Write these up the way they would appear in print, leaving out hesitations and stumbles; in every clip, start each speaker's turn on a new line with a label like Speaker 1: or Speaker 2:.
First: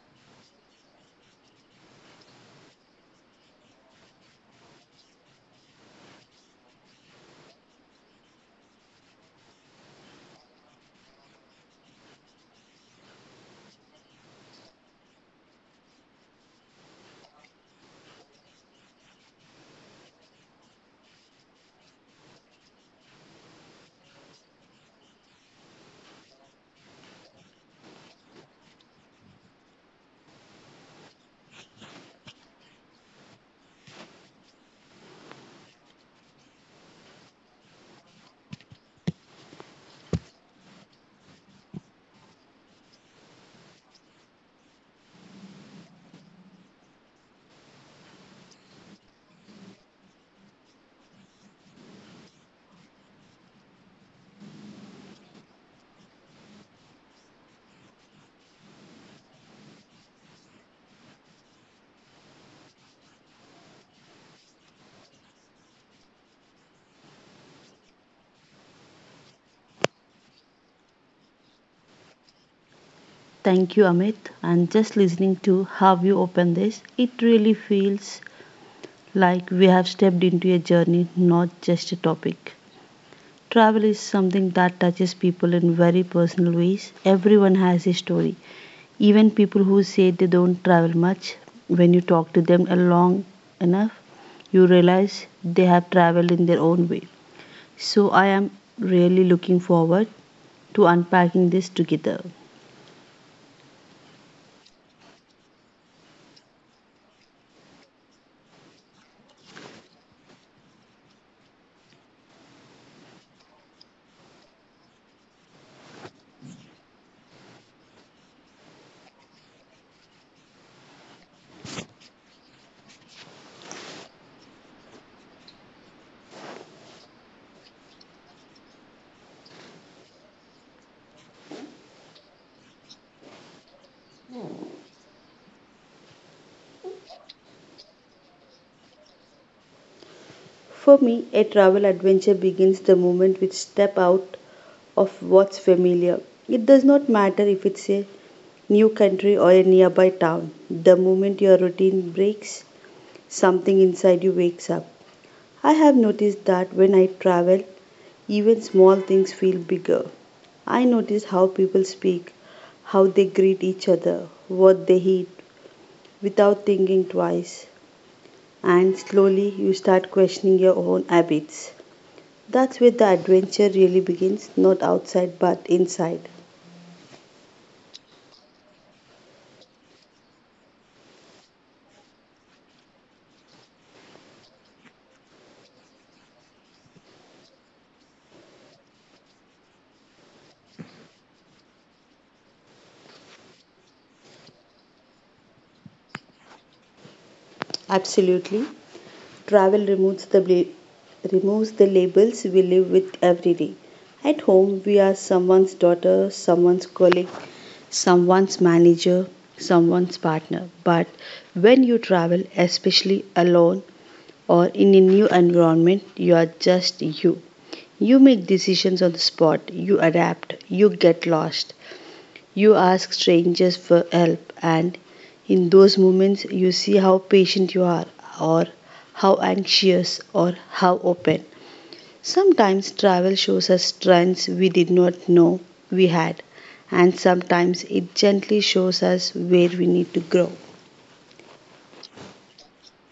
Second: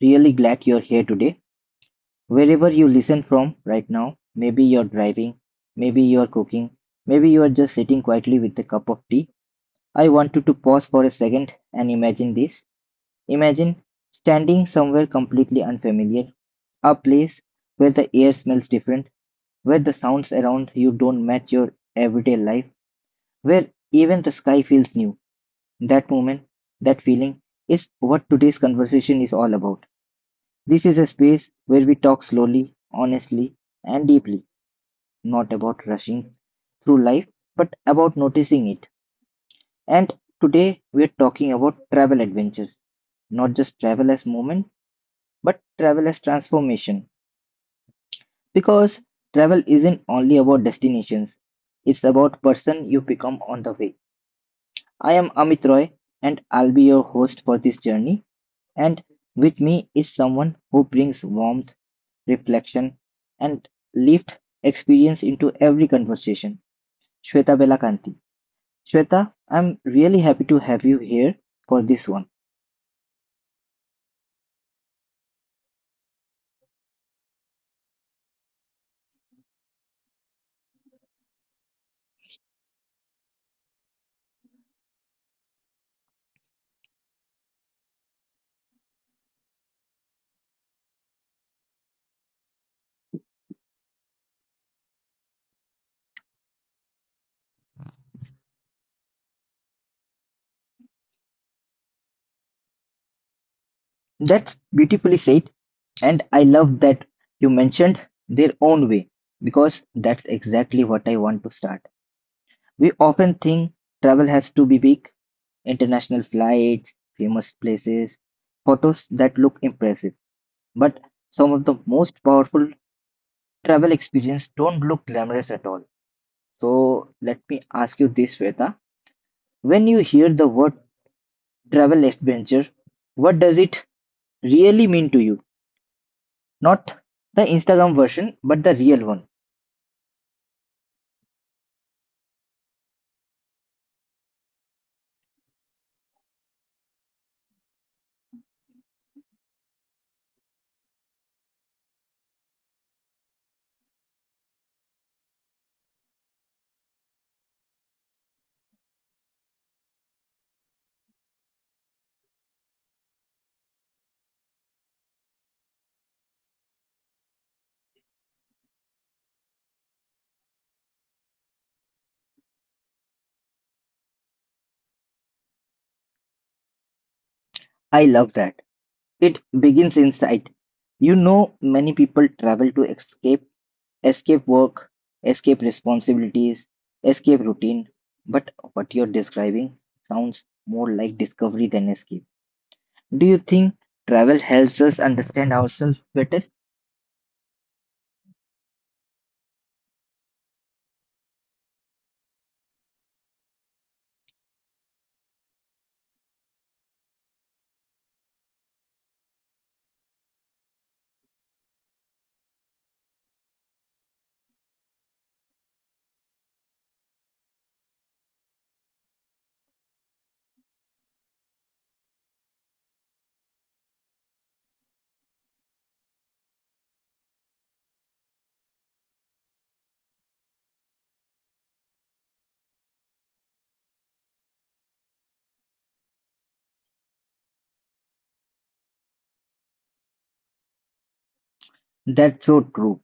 Speaker 1: really glad you're here today. Wherever you listen from right now, maybe you're driving, maybe you're cooking, maybe you're just sitting quietly with a cup of tea. I want you to pause for a second and imagine this. Imagine standing somewhere completely unfamiliar, a place where the air smells different, where the sounds around you don't match your everyday life, where even the sky feels new. That moment, that feeling, is what today's conversation is all about. This is a space where we talk slowly, honestly, and deeply, not about rushing through life, but about noticing it. And today we are talking about travel adventures, not just travel as movement, but travel as transformation. Because travel isn't only about destinations, it's about person you become on the way. I am Amit Roy and I'll be your host for this journey. And with me is someone who brings warmth reflection, and lived experience into every conversation. Shweta Belakanti. Shweta, I'm really happy to have you here for this one.
Speaker 2: Thank you, Amit. And just listening to how you open this, it really feels like we have stepped into a journey, not just a topic. Travel is something that touches people in very personal ways. Everyone has a story. Even people who say they don't travel much, when you talk to them long enough, you realize they have traveled in their own way. So I am really looking forward to unpacking this together.
Speaker 1: That's beautifully said, and I love that you mentioned their own way because that's exactly what I want to start. We often think travel has to be big, international flights, famous places, photos that look impressive. But some of the most powerful travel experiences don't look glamorous at all. So let me ask you this, Sweta. When you hear the word travel adventure, what does it really mean to you? Not the Instagram version, but the real one.
Speaker 2: For me, a travel adventure begins the moment we step out of what's familiar. It does not matter if it's a new country or a nearby town. The moment your routine breaks, something inside you wakes up. I have noticed that when I travel, even small things feel bigger. I notice how people speak, how they greet each other, what they eat, without thinking twice. And slowly you start questioning your own habits. That's where the adventure really begins, not outside but inside.
Speaker 1: I love that. It begins inside. You know, many people travel to escape, escape work, escape responsibilities, escape routine. But what you're describing sounds more like discovery than escape. Do you think travel helps us understand ourselves better?
Speaker 2: Absolutely. Travel removes removes the labels we live with every day. At home, we are someone's daughter, someone's colleague, someone's manager, someone's partner. But when you travel, especially alone or in a new environment, you are just you. You make decisions on the spot, you adapt, you get lost. You ask strangers for help, and in those moments, you see how patient you are, or how anxious, or how open. Sometimes travel shows us strengths we did not know we had, and sometimes it gently shows us where we need to grow.
Speaker 1: That's so true.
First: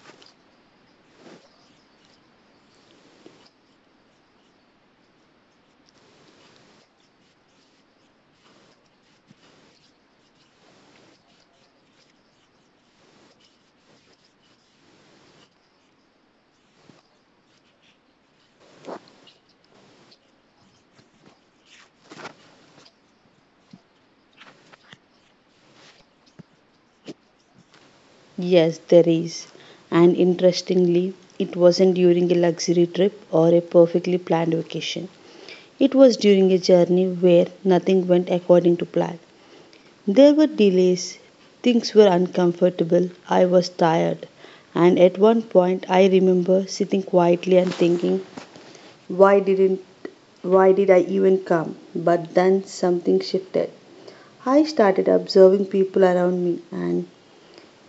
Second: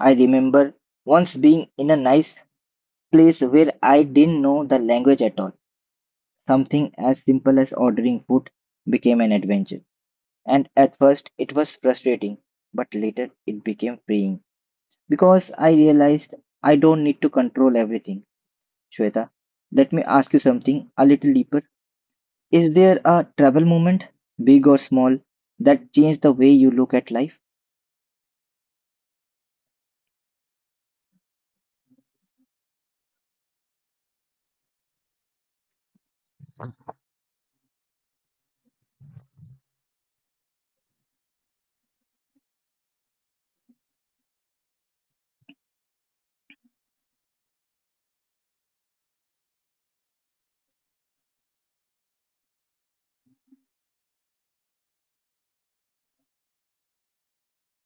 Speaker 1: I remember once being in a nice place where I didn't know the language at all. Something as simple as ordering food became an adventure. And at first it was frustrating, but later it became freeing because I realized I don't need to control everything. Shweta, let me ask you something a little deeper. Is there a travel moment, big or small, that changed the way you look at life?
Speaker 2: Yes, there is. And interestingly, it wasn't during a luxury trip or a perfectly planned vacation. It was during a journey where nothing went according to plan. There were delays, things were uncomfortable, I was tired, and at one point I remember sitting quietly and thinking, why didn't why did I even come? But then something shifted. I started observing people around me and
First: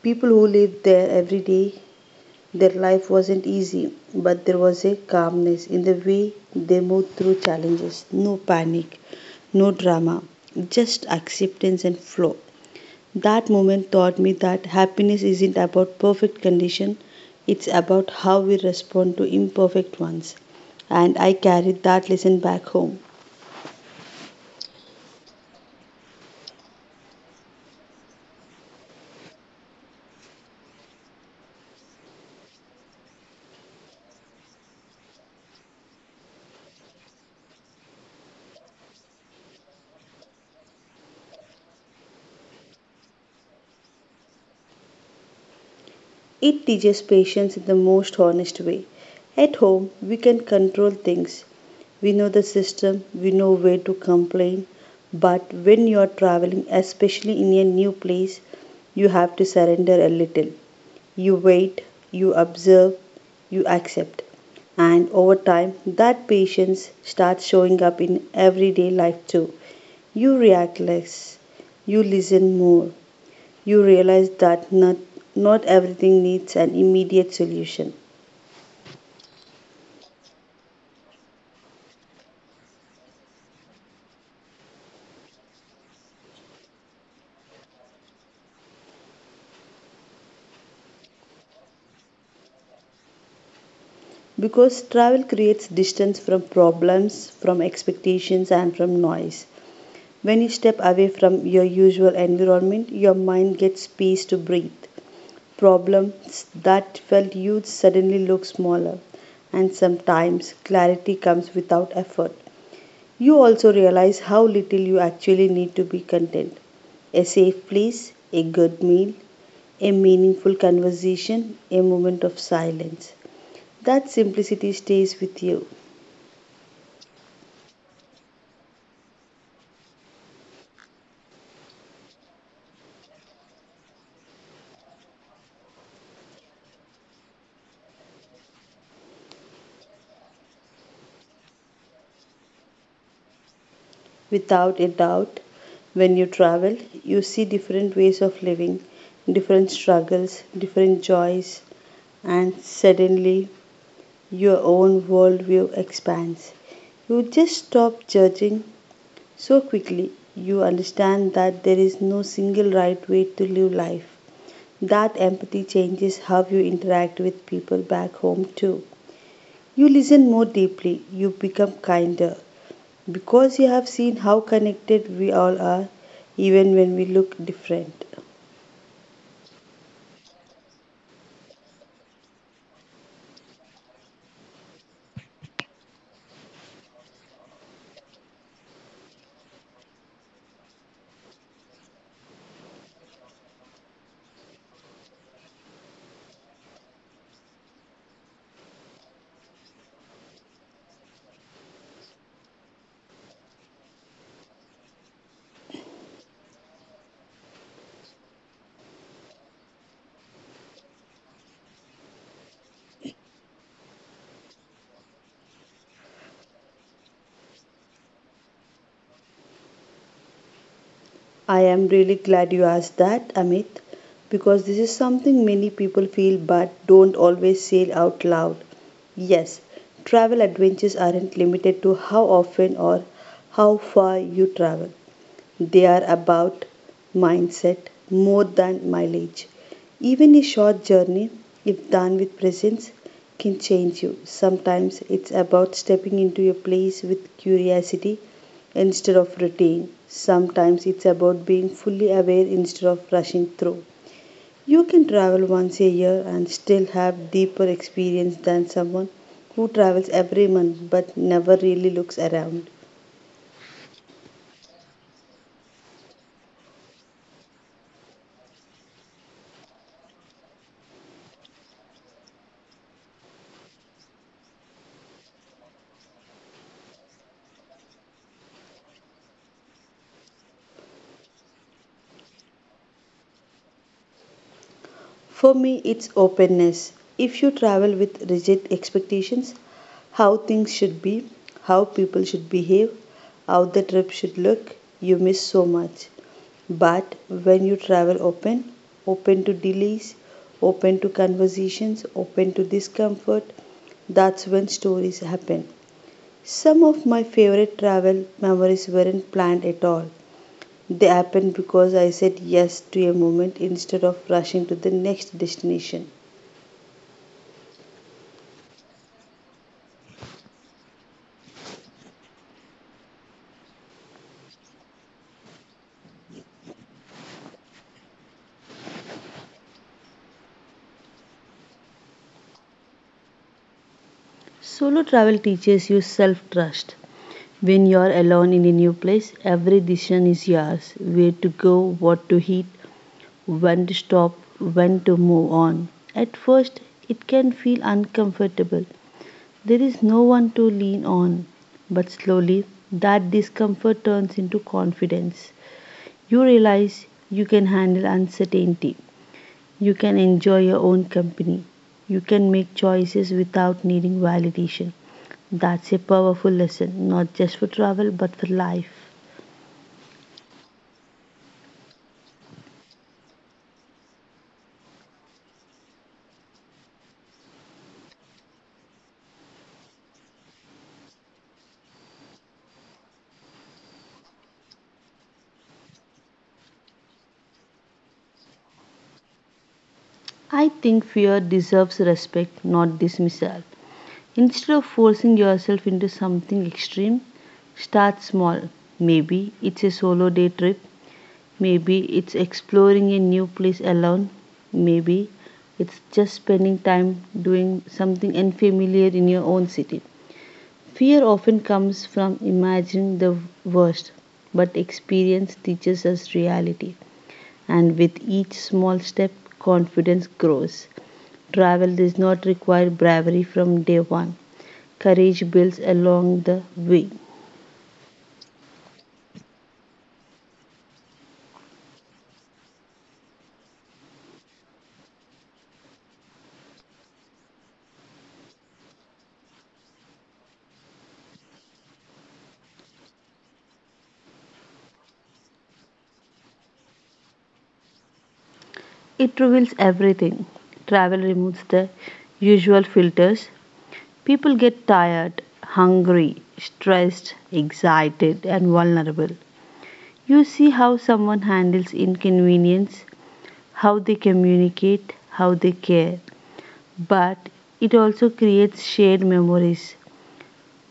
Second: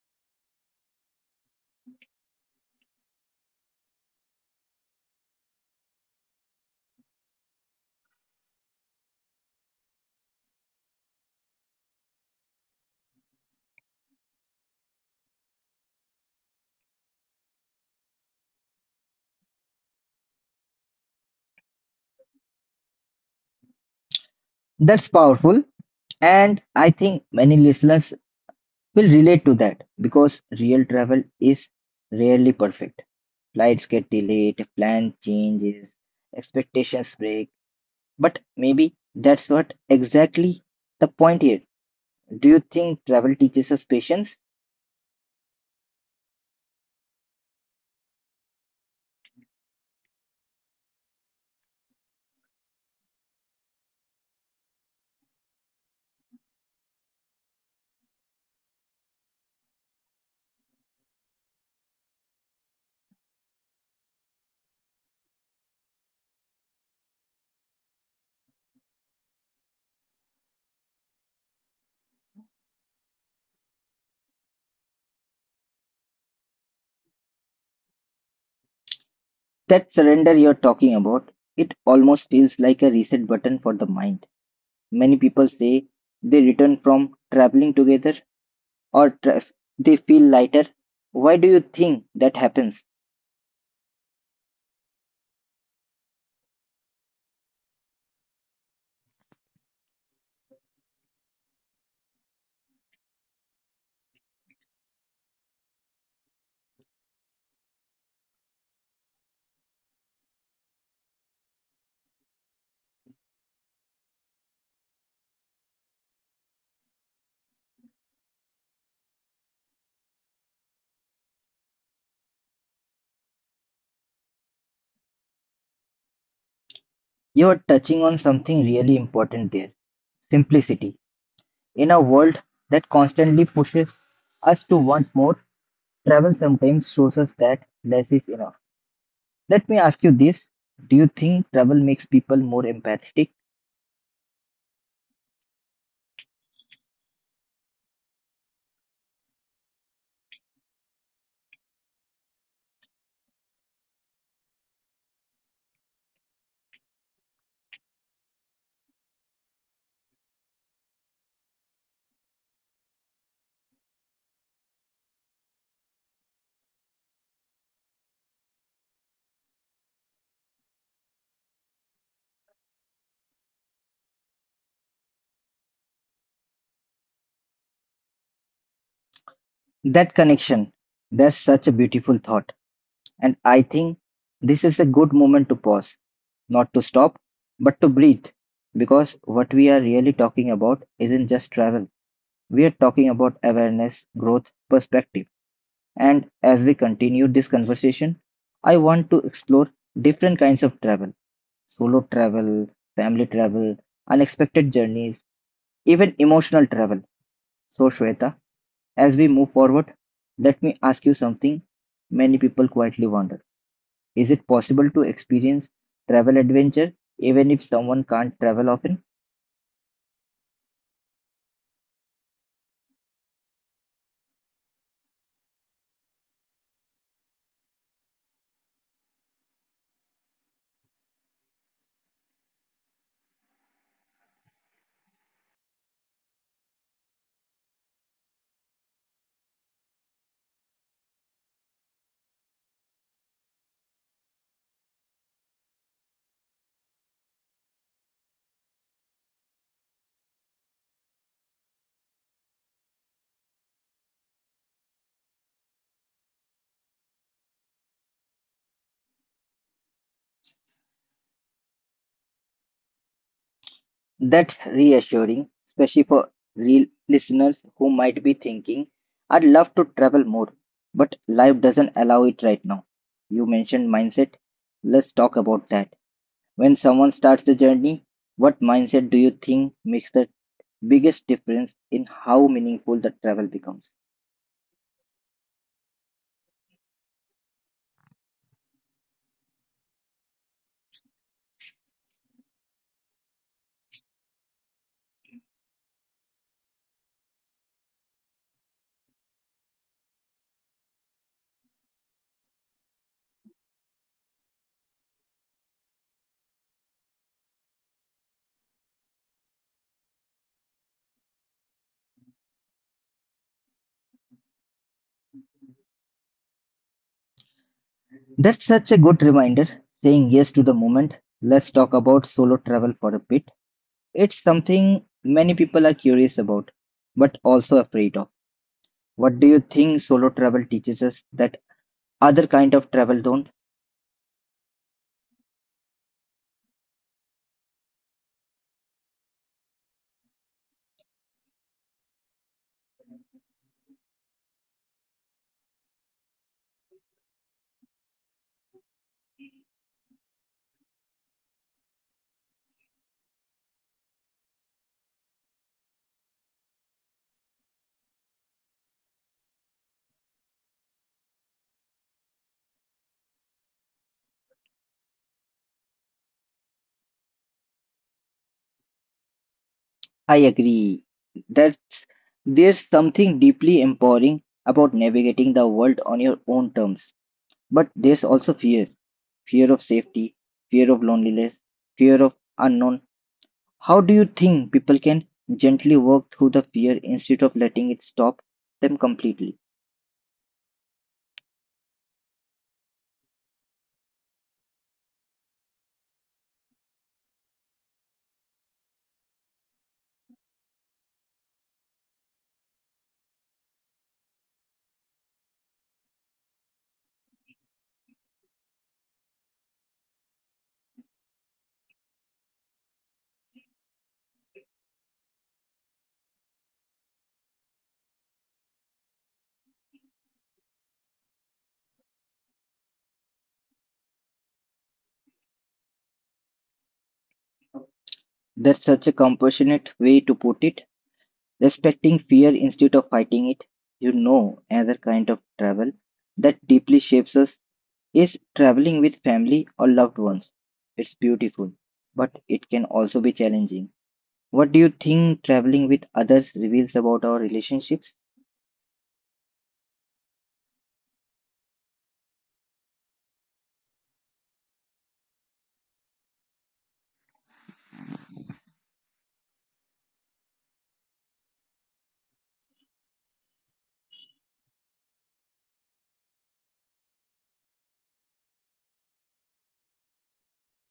Speaker 2: people who lived there every day. Their life wasn't easy, but there was a calmness in the way they moved through challenges. No panic, no drama, just acceptance and flow. That moment taught me that happiness isn't about perfect condition, it's about how we respond to imperfect ones. And I carried that lesson back home.
Speaker 1: That's powerful. And I think many listeners will relate to that because real travel is rarely perfect. Flights get delayed, plan changes, expectations break. But maybe that's not exactly the point here. Do you think travel teaches us patience?
Speaker 2: It teaches patience in the most honest way. At home, we can control things. We know the system, we know where to complain. But when you are traveling, especially in a new place, you have to surrender a little. You wait, you observe, you accept. And over time, that patience starts showing up in everyday life too. You react less, you listen more, you realize that not everything needs an immediate solution.
Speaker 1: That surrender you're talking about, it almost feels like a reset button for the mind. Many people say they return from traveling together or they feel lighter. Why do you think that happens?
Speaker 2: Because travel creates distance from problems, from expectations, and from noise. When you step away from your usual environment, your mind gets space to breathe. Problems that felt huge suddenly look smaller, and sometimes clarity comes without effort. You also realize how little you actually need to be content. A safe place, a good meal, a meaningful conversation, a moment of silence. That simplicity stays with you.
Speaker 1: You're touching on something really important there. Simplicity. In a world that constantly pushes us to want more, travel sometimes shows us that less is enough. Let me ask you this. Do you think travel makes people more empathetic?
Speaker 2: Without a doubt, when you travel, you see different ways of living, different struggles, different joys, and suddenly your own worldview expands. You just stop judging so quickly. You understand that there is no single right way to live life. That empathy changes how you interact with people back home, too. You listen more deeply. You become kinder. Because you have seen how connected we all are, even when we look different.
Speaker 1: That connection, that's such a beautiful thought. And I think this is a good moment to pause, not to stop, but to breathe. Because what we are really talking about isn't just travel, we are talking about awareness, growth, perspective. And as we continue this conversation, I want to explore different kinds of travel, solo travel, family travel, unexpected journeys, even emotional travel. So, Shweta, as we move forward, let me ask you something many people quietly wonder. Is it possible to experience travel adventure even if someone can't travel often?
Speaker 2: I am really glad you asked that, Amit, because this is something many people feel but don't always say out loud. Yes, travel adventures aren't limited to how often or how far you travel. They are about mindset more than mileage. Even a short journey, if done with presence, can change you. Sometimes it's about stepping into a place with curiosity instead of routine. Sometimes it's about being fully aware instead of rushing through. You can travel once a year and still have deeper experience than someone who travels every month but never really looks around.
Speaker 1: That's reassuring, especially for real listeners who might be thinking, I'd love to travel more, but life doesn't allow it right now. You mentioned mindset. Let's talk about that. When someone starts the journey, what mindset do you think makes the biggest difference in how meaningful the travel becomes?
Speaker 2: For me, it's openness. If you travel with rigid expectations, how things should be, how people should behave, how the trip should look, you miss so much. But when you travel open, open to delays, open to conversations, open to discomfort, that's when stories happen. Some of my favorite travel memories weren't planned at all. They happened because I said yes to a moment instead of rushing to the next destination.
Speaker 1: That's such a good reminder, saying yes to the moment. Let's talk about solo travel for a bit. It's something many people are curious about, but also afraid of. What do you think solo travel teaches us that other kind of travel don't?
Speaker 2: Solo travel teaches you self trust. When you are alone in a new place, every decision is yours: where to go, what to eat, when to stop, when to move on. At first, it can feel uncomfortable. There is no one to lean on. But slowly, that discomfort turns into confidence. You realize you can handle uncertainty. You can enjoy your own company. You can make choices without needing validation. That's a powerful lesson, not just for travel but for life.
Speaker 1: I agree. That's There's something deeply empowering about navigating the world on your own terms. But there's also fear. Fear of safety, fear of loneliness, fear of unknown. How do you think people can gently work through the fear instead of letting it stop them completely?
Speaker 2: I think fear deserves respect, not dismissal. Instead of forcing yourself into something extreme, start small. Maybe it's a solo day trip, maybe it's exploring a new place alone, maybe it's just spending time doing something unfamiliar in your own city. Fear often comes from imagining the worst, but experience teaches us reality. And with each small step, confidence grows. Travel does not require bravery from day one, courage builds along the way.
Speaker 1: That's such a compassionate way to put it. Respecting fear instead of fighting it, you know, another kind of travel that deeply shapes us is traveling with family or loved ones. It's beautiful, but it can also be challenging. What do you think traveling with others reveals about our relationships?
Speaker 2: It reveals everything. Travel removes the usual filters. People get tired, hungry, stressed, excited, and vulnerable. You see how someone handles inconvenience, how they communicate, how they care. But it also creates shared memories,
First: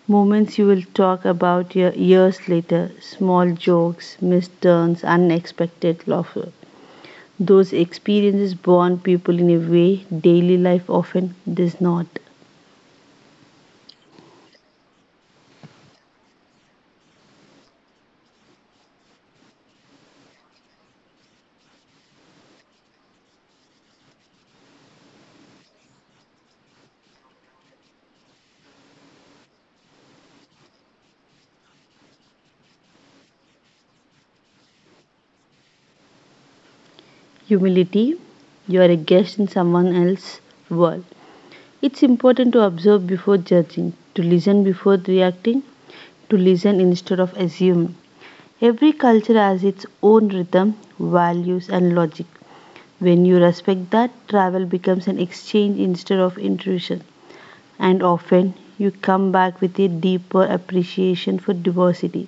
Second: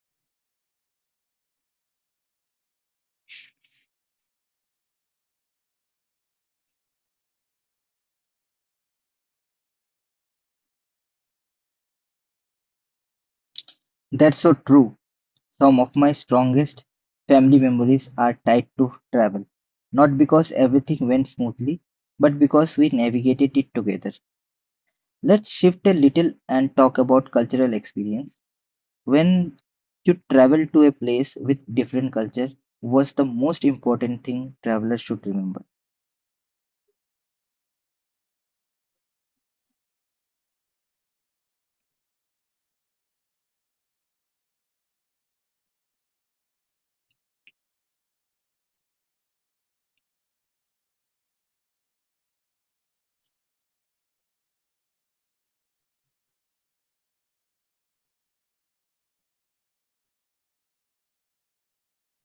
Speaker 2: moments you will talk about years later, small jokes, missed turns, unexpected laughter. Those experiences bond people in a way daily life often does not.
Speaker 1: That's so true. Some of my strongest family memories are tied to travel. Not because everything went smoothly, but because we navigated it together. Let's shift a little and talk about cultural experience. When you travel to a place with different culture, was the most important thing travelers should remember?
Speaker 2: Humility, you are a guest in someone else's world. It's important to observe before judging, to listen before reacting, to listen instead of assuming. Every culture has its own rhythm, values, and logic. When you respect that, travel becomes an exchange instead of intrusion. And often, you come back with a deeper appreciation for diversity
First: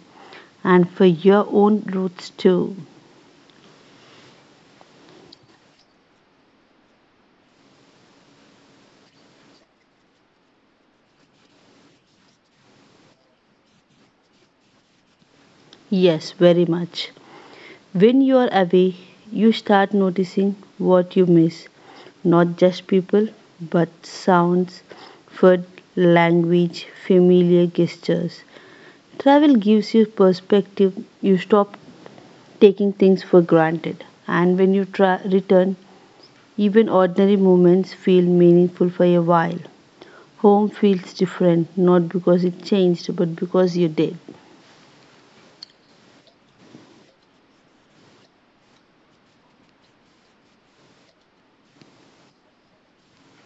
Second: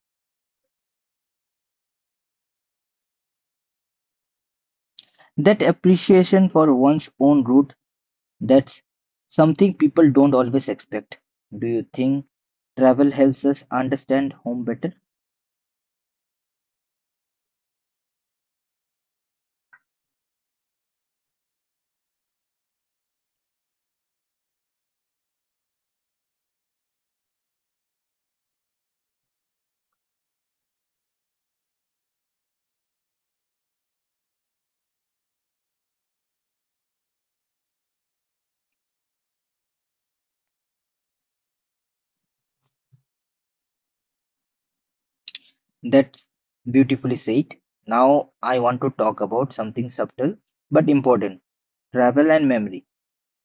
Speaker 2: and for your own roots too.
Speaker 1: That appreciation for one's own root, that's something people don't always expect. Do you think travel helps us understand home better?
Speaker 2: Yes, very much. When you are away, you start noticing what you miss, not just people, but sounds, food, language, familiar gestures. Travel gives you perspective. You stop taking things for granted. And when you return, even ordinary moments feel meaningful for a while. Home feels different, not because it changed, but because you did.
Speaker 1: That's beautifully said. Now I want to talk about something subtle but important, travel and memory.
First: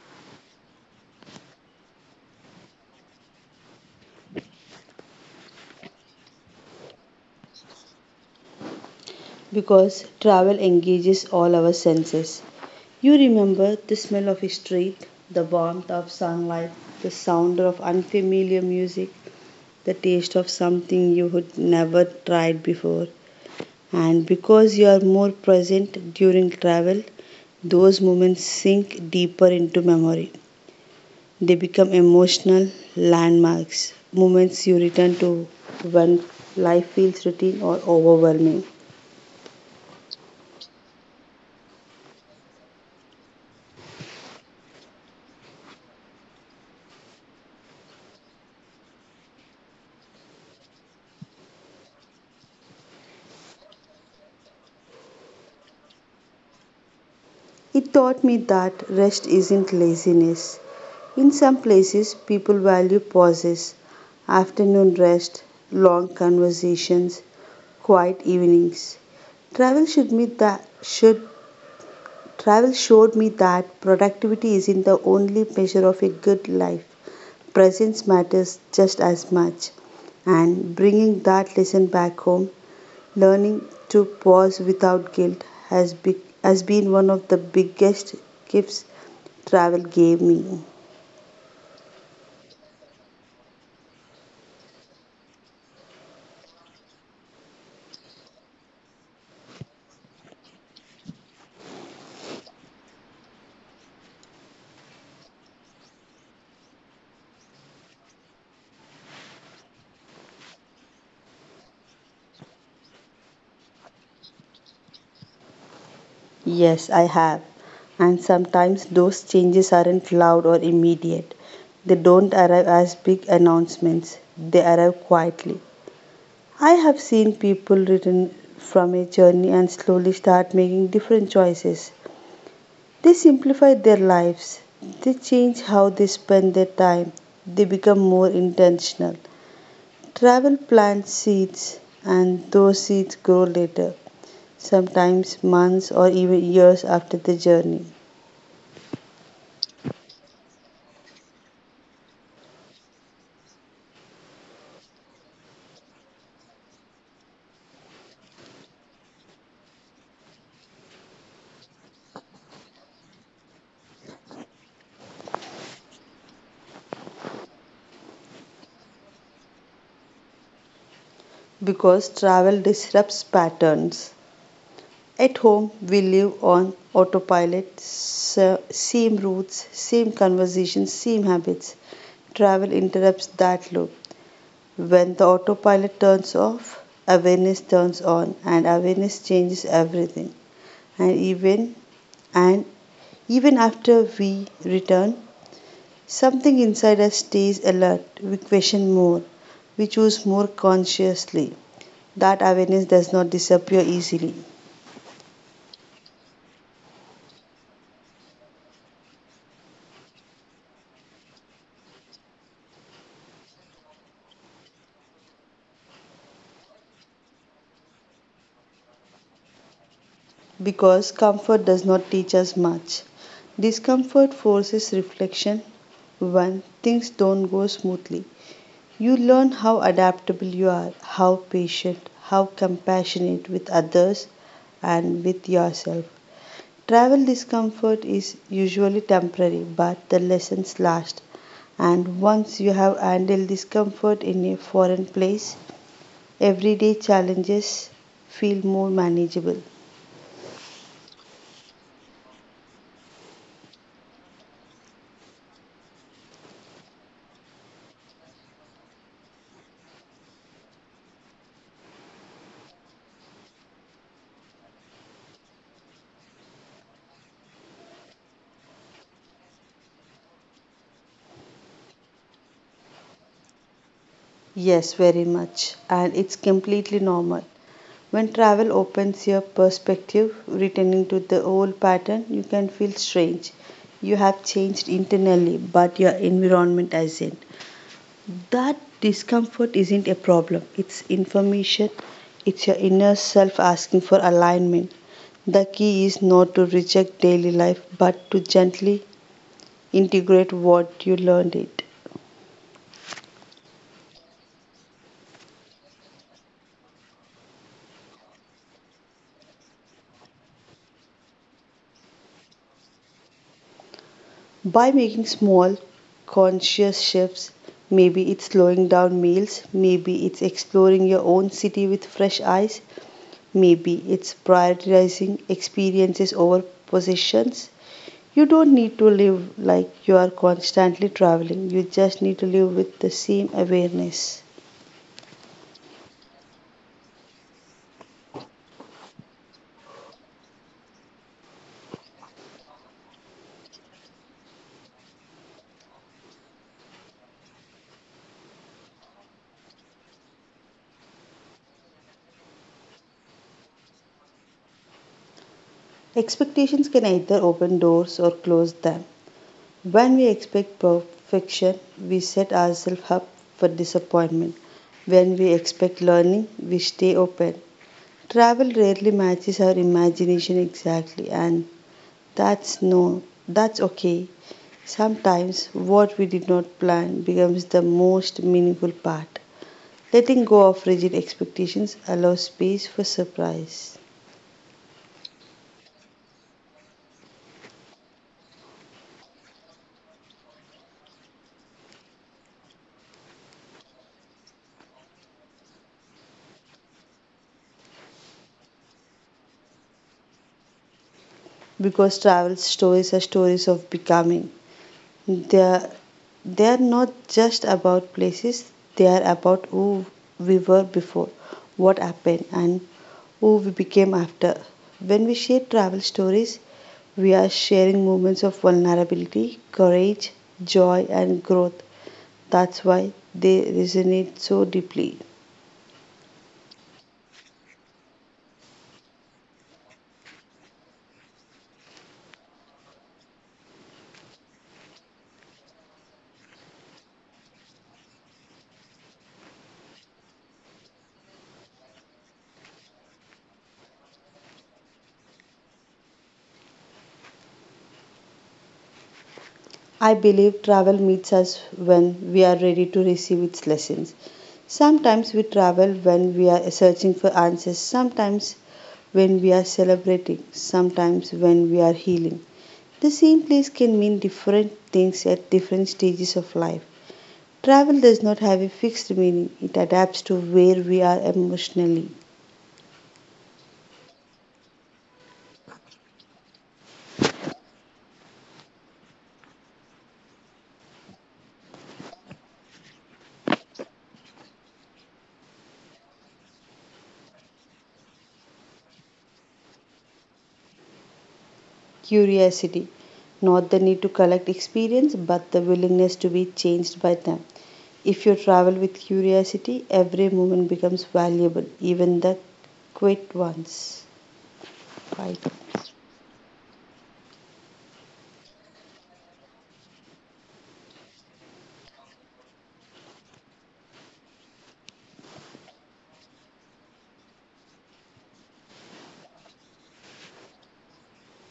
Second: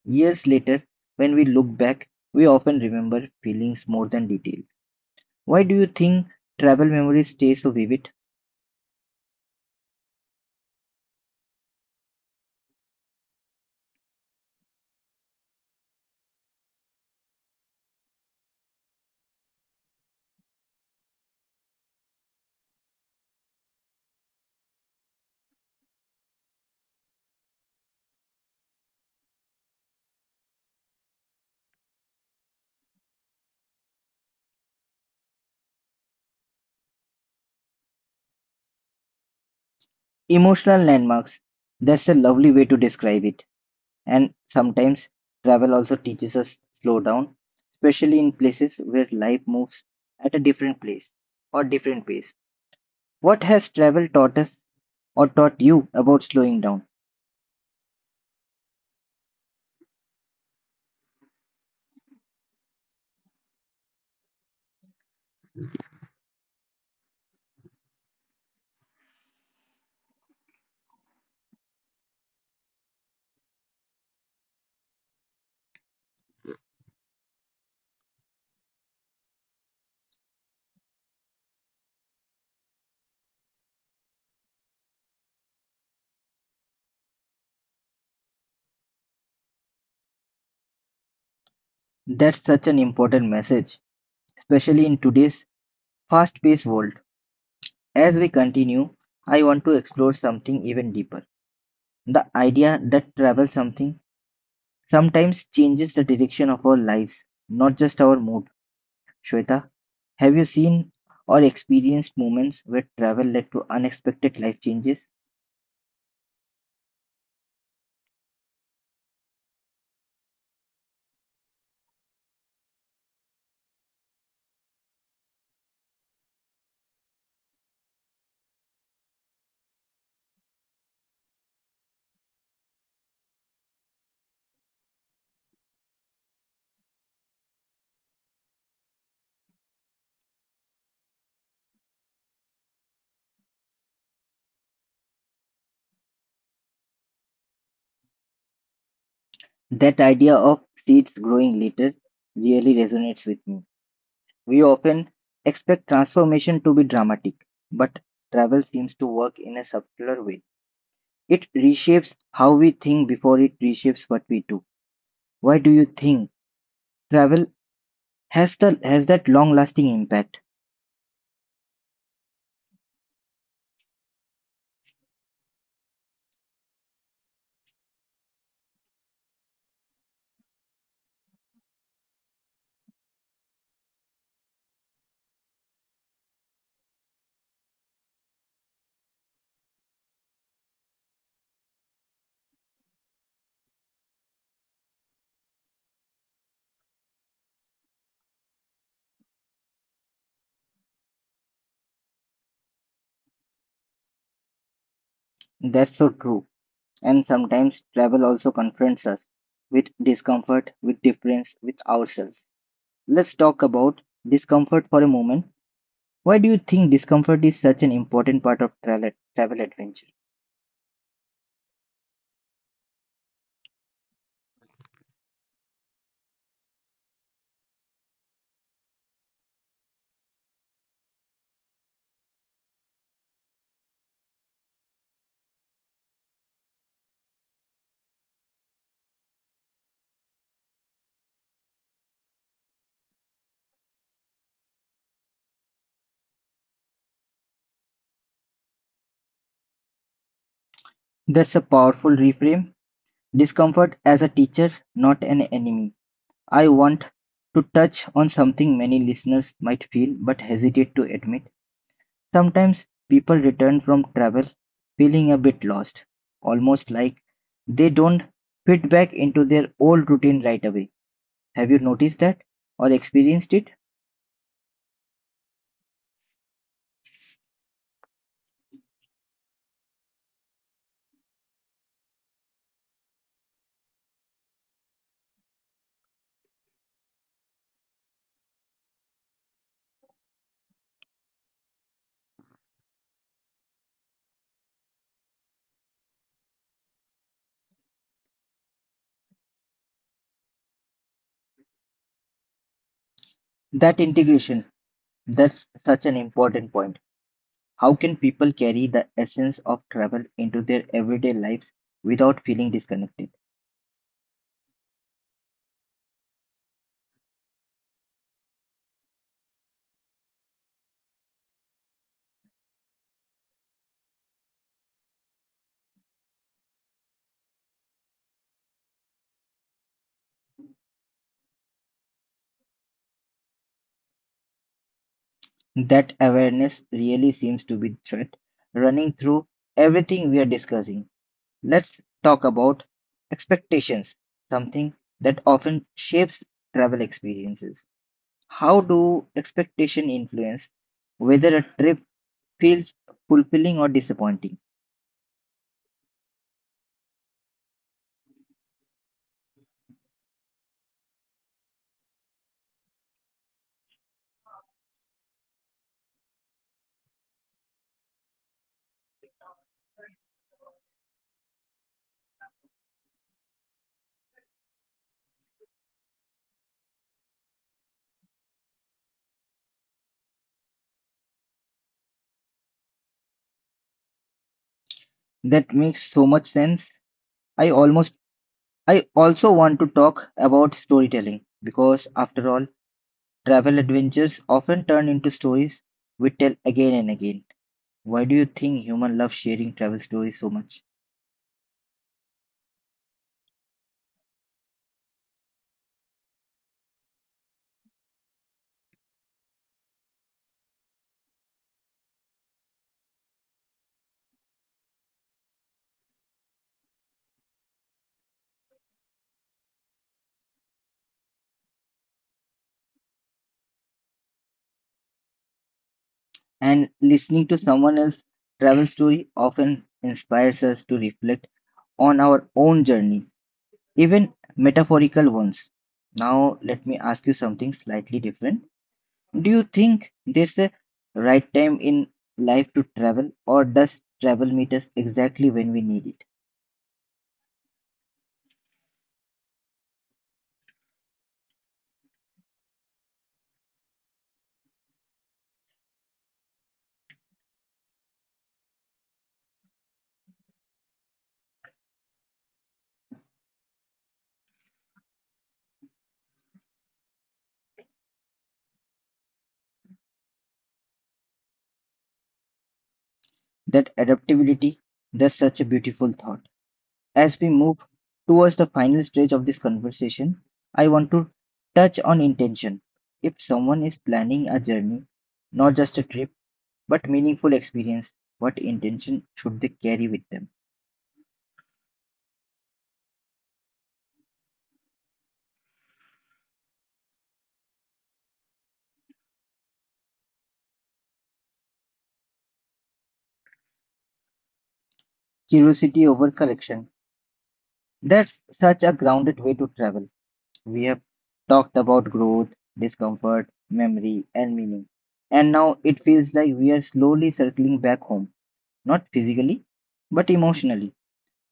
Speaker 1: Years later, when we look back, we often remember feelings more than details. Why do you think travel memories stay so vivid?
Speaker 2: Because travel engages all our senses. You remember the smell of a street, the warmth of sunlight, the sound of unfamiliar music, the taste of something you had never tried before. And because you are more present during travel, those moments sink deeper into memory. They become emotional landmarks, moments you return to when life feels routine or overwhelming.
Speaker 1: Emotional landmarks. That's a lovely way to describe it. And sometimes travel also teaches us slow down, especially in places where life moves at a different place or different pace. What has travel taught us or taught you about slowing down?
Speaker 2: It taught me that rest isn't laziness. In some places, people value pauses, afternoon rest, long conversations, quiet evenings. Travel should, meet that, should Travel showed me that productivity isn't the only measure of a good life. Presence matters just as much. And bringing that lesson back home, learning to pause without guilt has been one of the biggest gifts travel gave me.
Speaker 1: That's such an important message, especially in today's fast paced world. As we continue, I want to explore something even deeper, the idea that travel something sometimes changes the direction of our lives, not just our mood. Shweta, have you seen or experienced moments where travel led to unexpected life changes?
Speaker 2: Yes, I have. And sometimes those changes aren't loud or immediate. They don't arrive as big announcements, they arrive quietly. I have seen people return from a journey and slowly start making different choices. They simplify their lives, they change how they spend their time, they become more intentional. Travel plants seeds, and those seeds grow later, sometimes months or even years after the journey,
Speaker 1: That idea of seeds growing later really resonates with me. We often expect transformation to be dramatic, but travel seems to work in a subtler way. It reshapes how we think before it reshapes what we do. Why do you think travel has that long lasting impact?
Speaker 2: because travel disrupts patterns. At home, we live on autopilot, same routes, same conversations, same habits. Travel interrupts that loop. When the autopilot turns off, awareness turns on, and awareness changes everything. And even and even after we return, something inside us stays alert. We question more. We choose more consciously. That awareness does not disappear easily.
Speaker 1: That's so true. And sometimes travel also confronts us with discomfort, with difference, with ourselves. Let's talk about discomfort for a moment. Why do you think discomfort is such an important part of travel, travel adventure?
Speaker 2: Because comfort does not teach us much. Discomfort forces reflection when things don't go smoothly. You learn how adaptable you are, how patient, how compassionate with others and with yourself. Travel discomfort is usually temporary, but the lessons last. And once you have handled discomfort in a foreign place, everyday challenges feel more manageable.
Speaker 1: That's a powerful reframe. Discomfort as a teacher, not an enemy. I want to touch on something many listeners might feel but hesitate to admit. Sometimes people return from travel feeling a bit lost, almost like they don't fit back into their old routine right away. Have you noticed that or experienced it?
Speaker 2: Yes, very much. And it's completely normal. When travel opens your perspective, returning to the old pattern, you can feel strange. You have changed internally, but your environment hasn't. That discomfort isn't a problem, it's information, it's your inner self asking for alignment. The key is not to reject daily life, but to gently integrate what you learned it.
Speaker 1: That integration, that's such an important point. How can people carry the essence of travel into their everyday lives without feeling disconnected?
Speaker 2: By making small conscious shifts, maybe it's slowing down meals, maybe it's exploring your own city with fresh eyes, maybe it's prioritizing experiences over possessions. You don't need to live like you are constantly traveling, you just need to live with the same awareness.
Speaker 1: That awareness really seems to be the thread running through everything we are discussing. Let's talk about expectations, something that often shapes travel experiences. How do expectation influence whether a trip feels fulfilling or disappointing?
Speaker 2: Expectations can either open doors or close them. When we expect perfection, we set ourselves up for disappointment. When we expect learning, we stay open. Travel rarely matches our imagination exactly, and that's no, that's okay. Sometimes what we did not plan becomes the most meaningful part. Letting go of rigid expectations allows space for surprise,
Speaker 1: That makes so much sense. I almost I also want to talk about storytelling because after all, travel adventures often turn into stories we tell again and again. Why do you think humans love sharing travel stories so much?
Speaker 2: because travel stories are stories of becoming. They're they're not just about places, they are about who we were before, what happened, and who we became after. When we share travel stories, we are sharing moments of vulnerability, courage, joy, and growth. That's why they resonate so deeply.
Speaker 1: And listening to someone else's travel story often inspires us to reflect on our own journey, even metaphorical ones. Now, let me ask you something slightly different. Do you think there's a right time in life to travel, or does travel meet us exactly when we need it?
Speaker 2: I believe travel meets us when we are ready to receive its lessons. Sometimes we travel when we are searching for answers, sometimes when we are celebrating, sometimes when we are healing. The same place can mean different things at different stages of life. Travel does not have a fixed meaning, it adapts to where we are emotionally.
Speaker 1: That adaptability, that's such a beautiful thought. As we move towards the final stage of this conversation, I want to touch on intention. If someone is planning a journey, not just a trip, but meaningful experience, what intention should they carry with them?
Speaker 2: Curiosity, not the need to collect experience, but the willingness to be changed by them. If you travel with curiosity, every moment becomes valuable, even the quiet ones. Right.
Speaker 1: Curiosity over correction. That's such a grounded way to travel. We have talked about growth, discomfort, memory, and meaning. And now it feels like we are slowly circling back home, not physically, but emotionally.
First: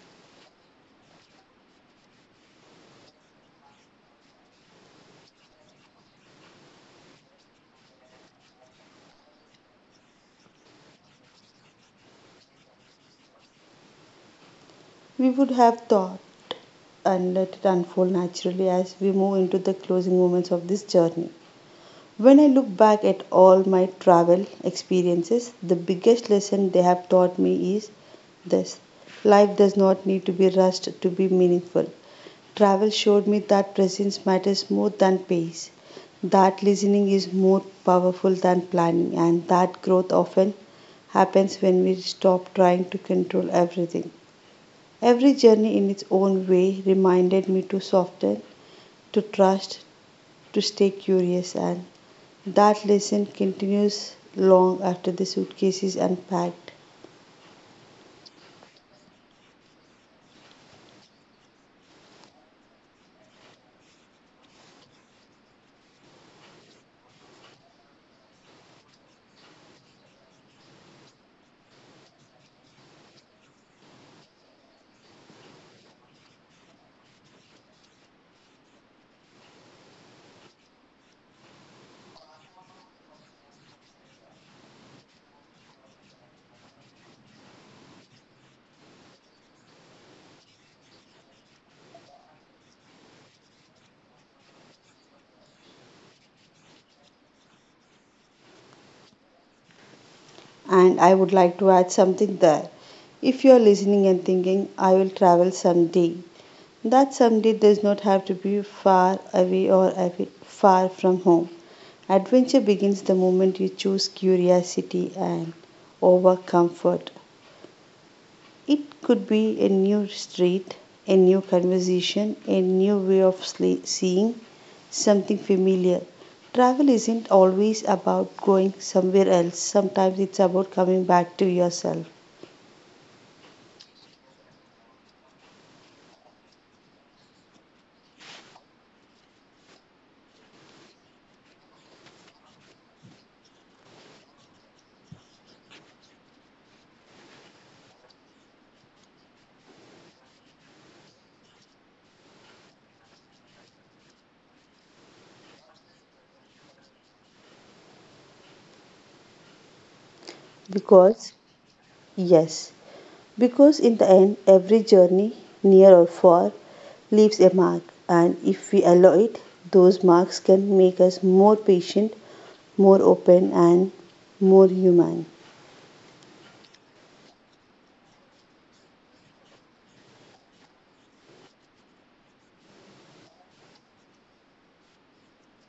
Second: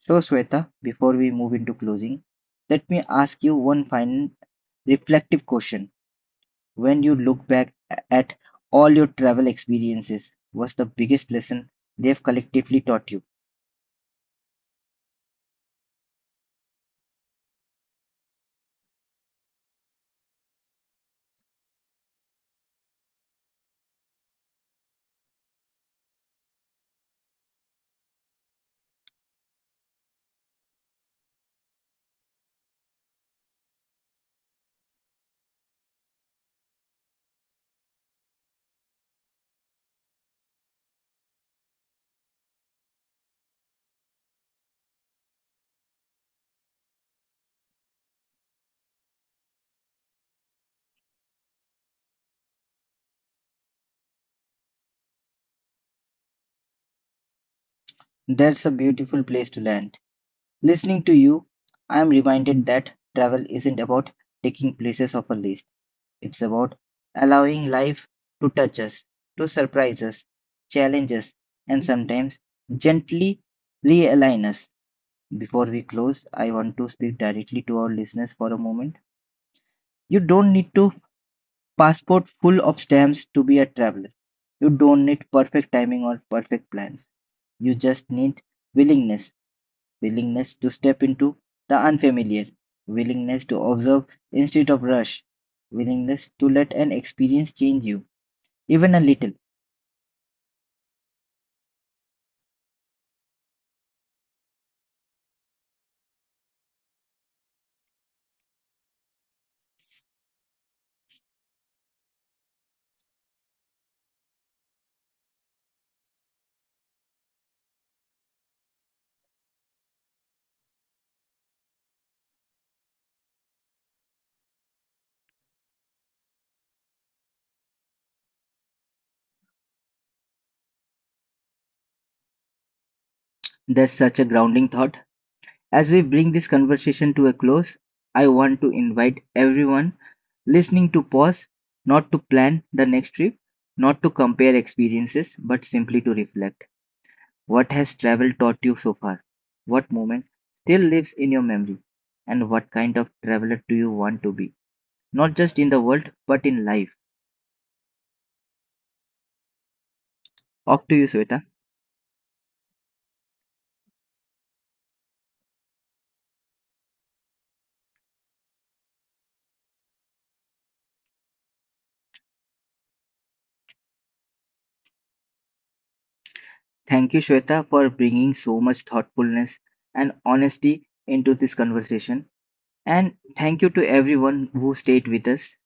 Speaker 1: So, Shweta, before we move into closing, let me ask you one final reflective question. When you look back at all your travel experiences, what's the biggest lesson they've collectively taught you?
Speaker 2: We would have thought and let it unfold naturally as we move into the closing moments of this journey. When I look back at all my travel experiences, the biggest lesson they have taught me is this: life does not need to be rushed to be meaningful. Travel showed me that presence matters more than pace, that listening is more powerful than planning, and that growth often happens when we stop trying to control everything. Every journey in its own way reminded me to soften, to trust, to stay curious, and that lesson continues long after the suitcase is unpacked.
Speaker 1: That's a beautiful place to land. Listening to you, I am reminded that travel isn't about taking places off a list. It's about allowing life to touch us, to surprise us, challenge us, and sometimes gently realign us. Before we close, I want to speak directly to our listeners for a moment. You don't need to passport full of stamps to be a traveler. You don't need perfect timing or perfect plans. You just need willingness, willingness to step into the unfamiliar, willingness to observe instead of rush, willingness to let an experience change you, even a little.
Speaker 2: And I would like to add something there. If you are listening and thinking, I will travel someday, that someday does not have to be far away far from home. Adventure begins the moment you choose curiosity and over comfort. It could be a new street, a new conversation, a new way of seeing something familiar. Travel isn't always about going somewhere else, sometimes it's about coming back to yourself.
Speaker 1: That's such a grounding thought. As we bring this conversation to a close, I want to invite everyone listening to pause, not to plan the next trip, not to compare experiences, but simply to reflect. What has travel taught you so far? What moment still lives in your memory? And what kind of traveler do you want to be? Not just in the world, but in life. Off to you,
Speaker 2: Because,
Speaker 1: Shweta.
Speaker 2: yes, Because in the end, every journey, near or far, leaves a mark, and if we allow it, those marks can make us more patient, more open, and more human.
Speaker 1: Thank you, Shweta, for bringing so much thoughtfulness and honesty into this conversation. And thank you to everyone who stayed with us.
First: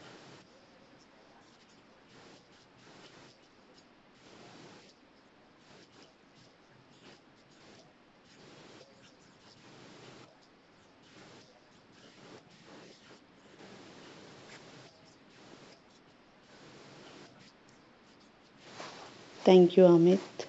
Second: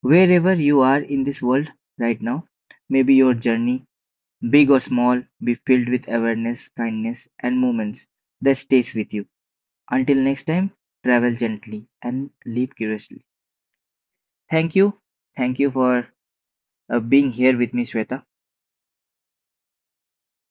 Speaker 1: Wherever you are in this world right now, maybe your journey, big or small, be filled with awareness, kindness, and moments that stays with you. Until next time, travel gently and live curiously. Thank you. Thank you for being here with me, Shweta.
Speaker 2: Thank you, Amit.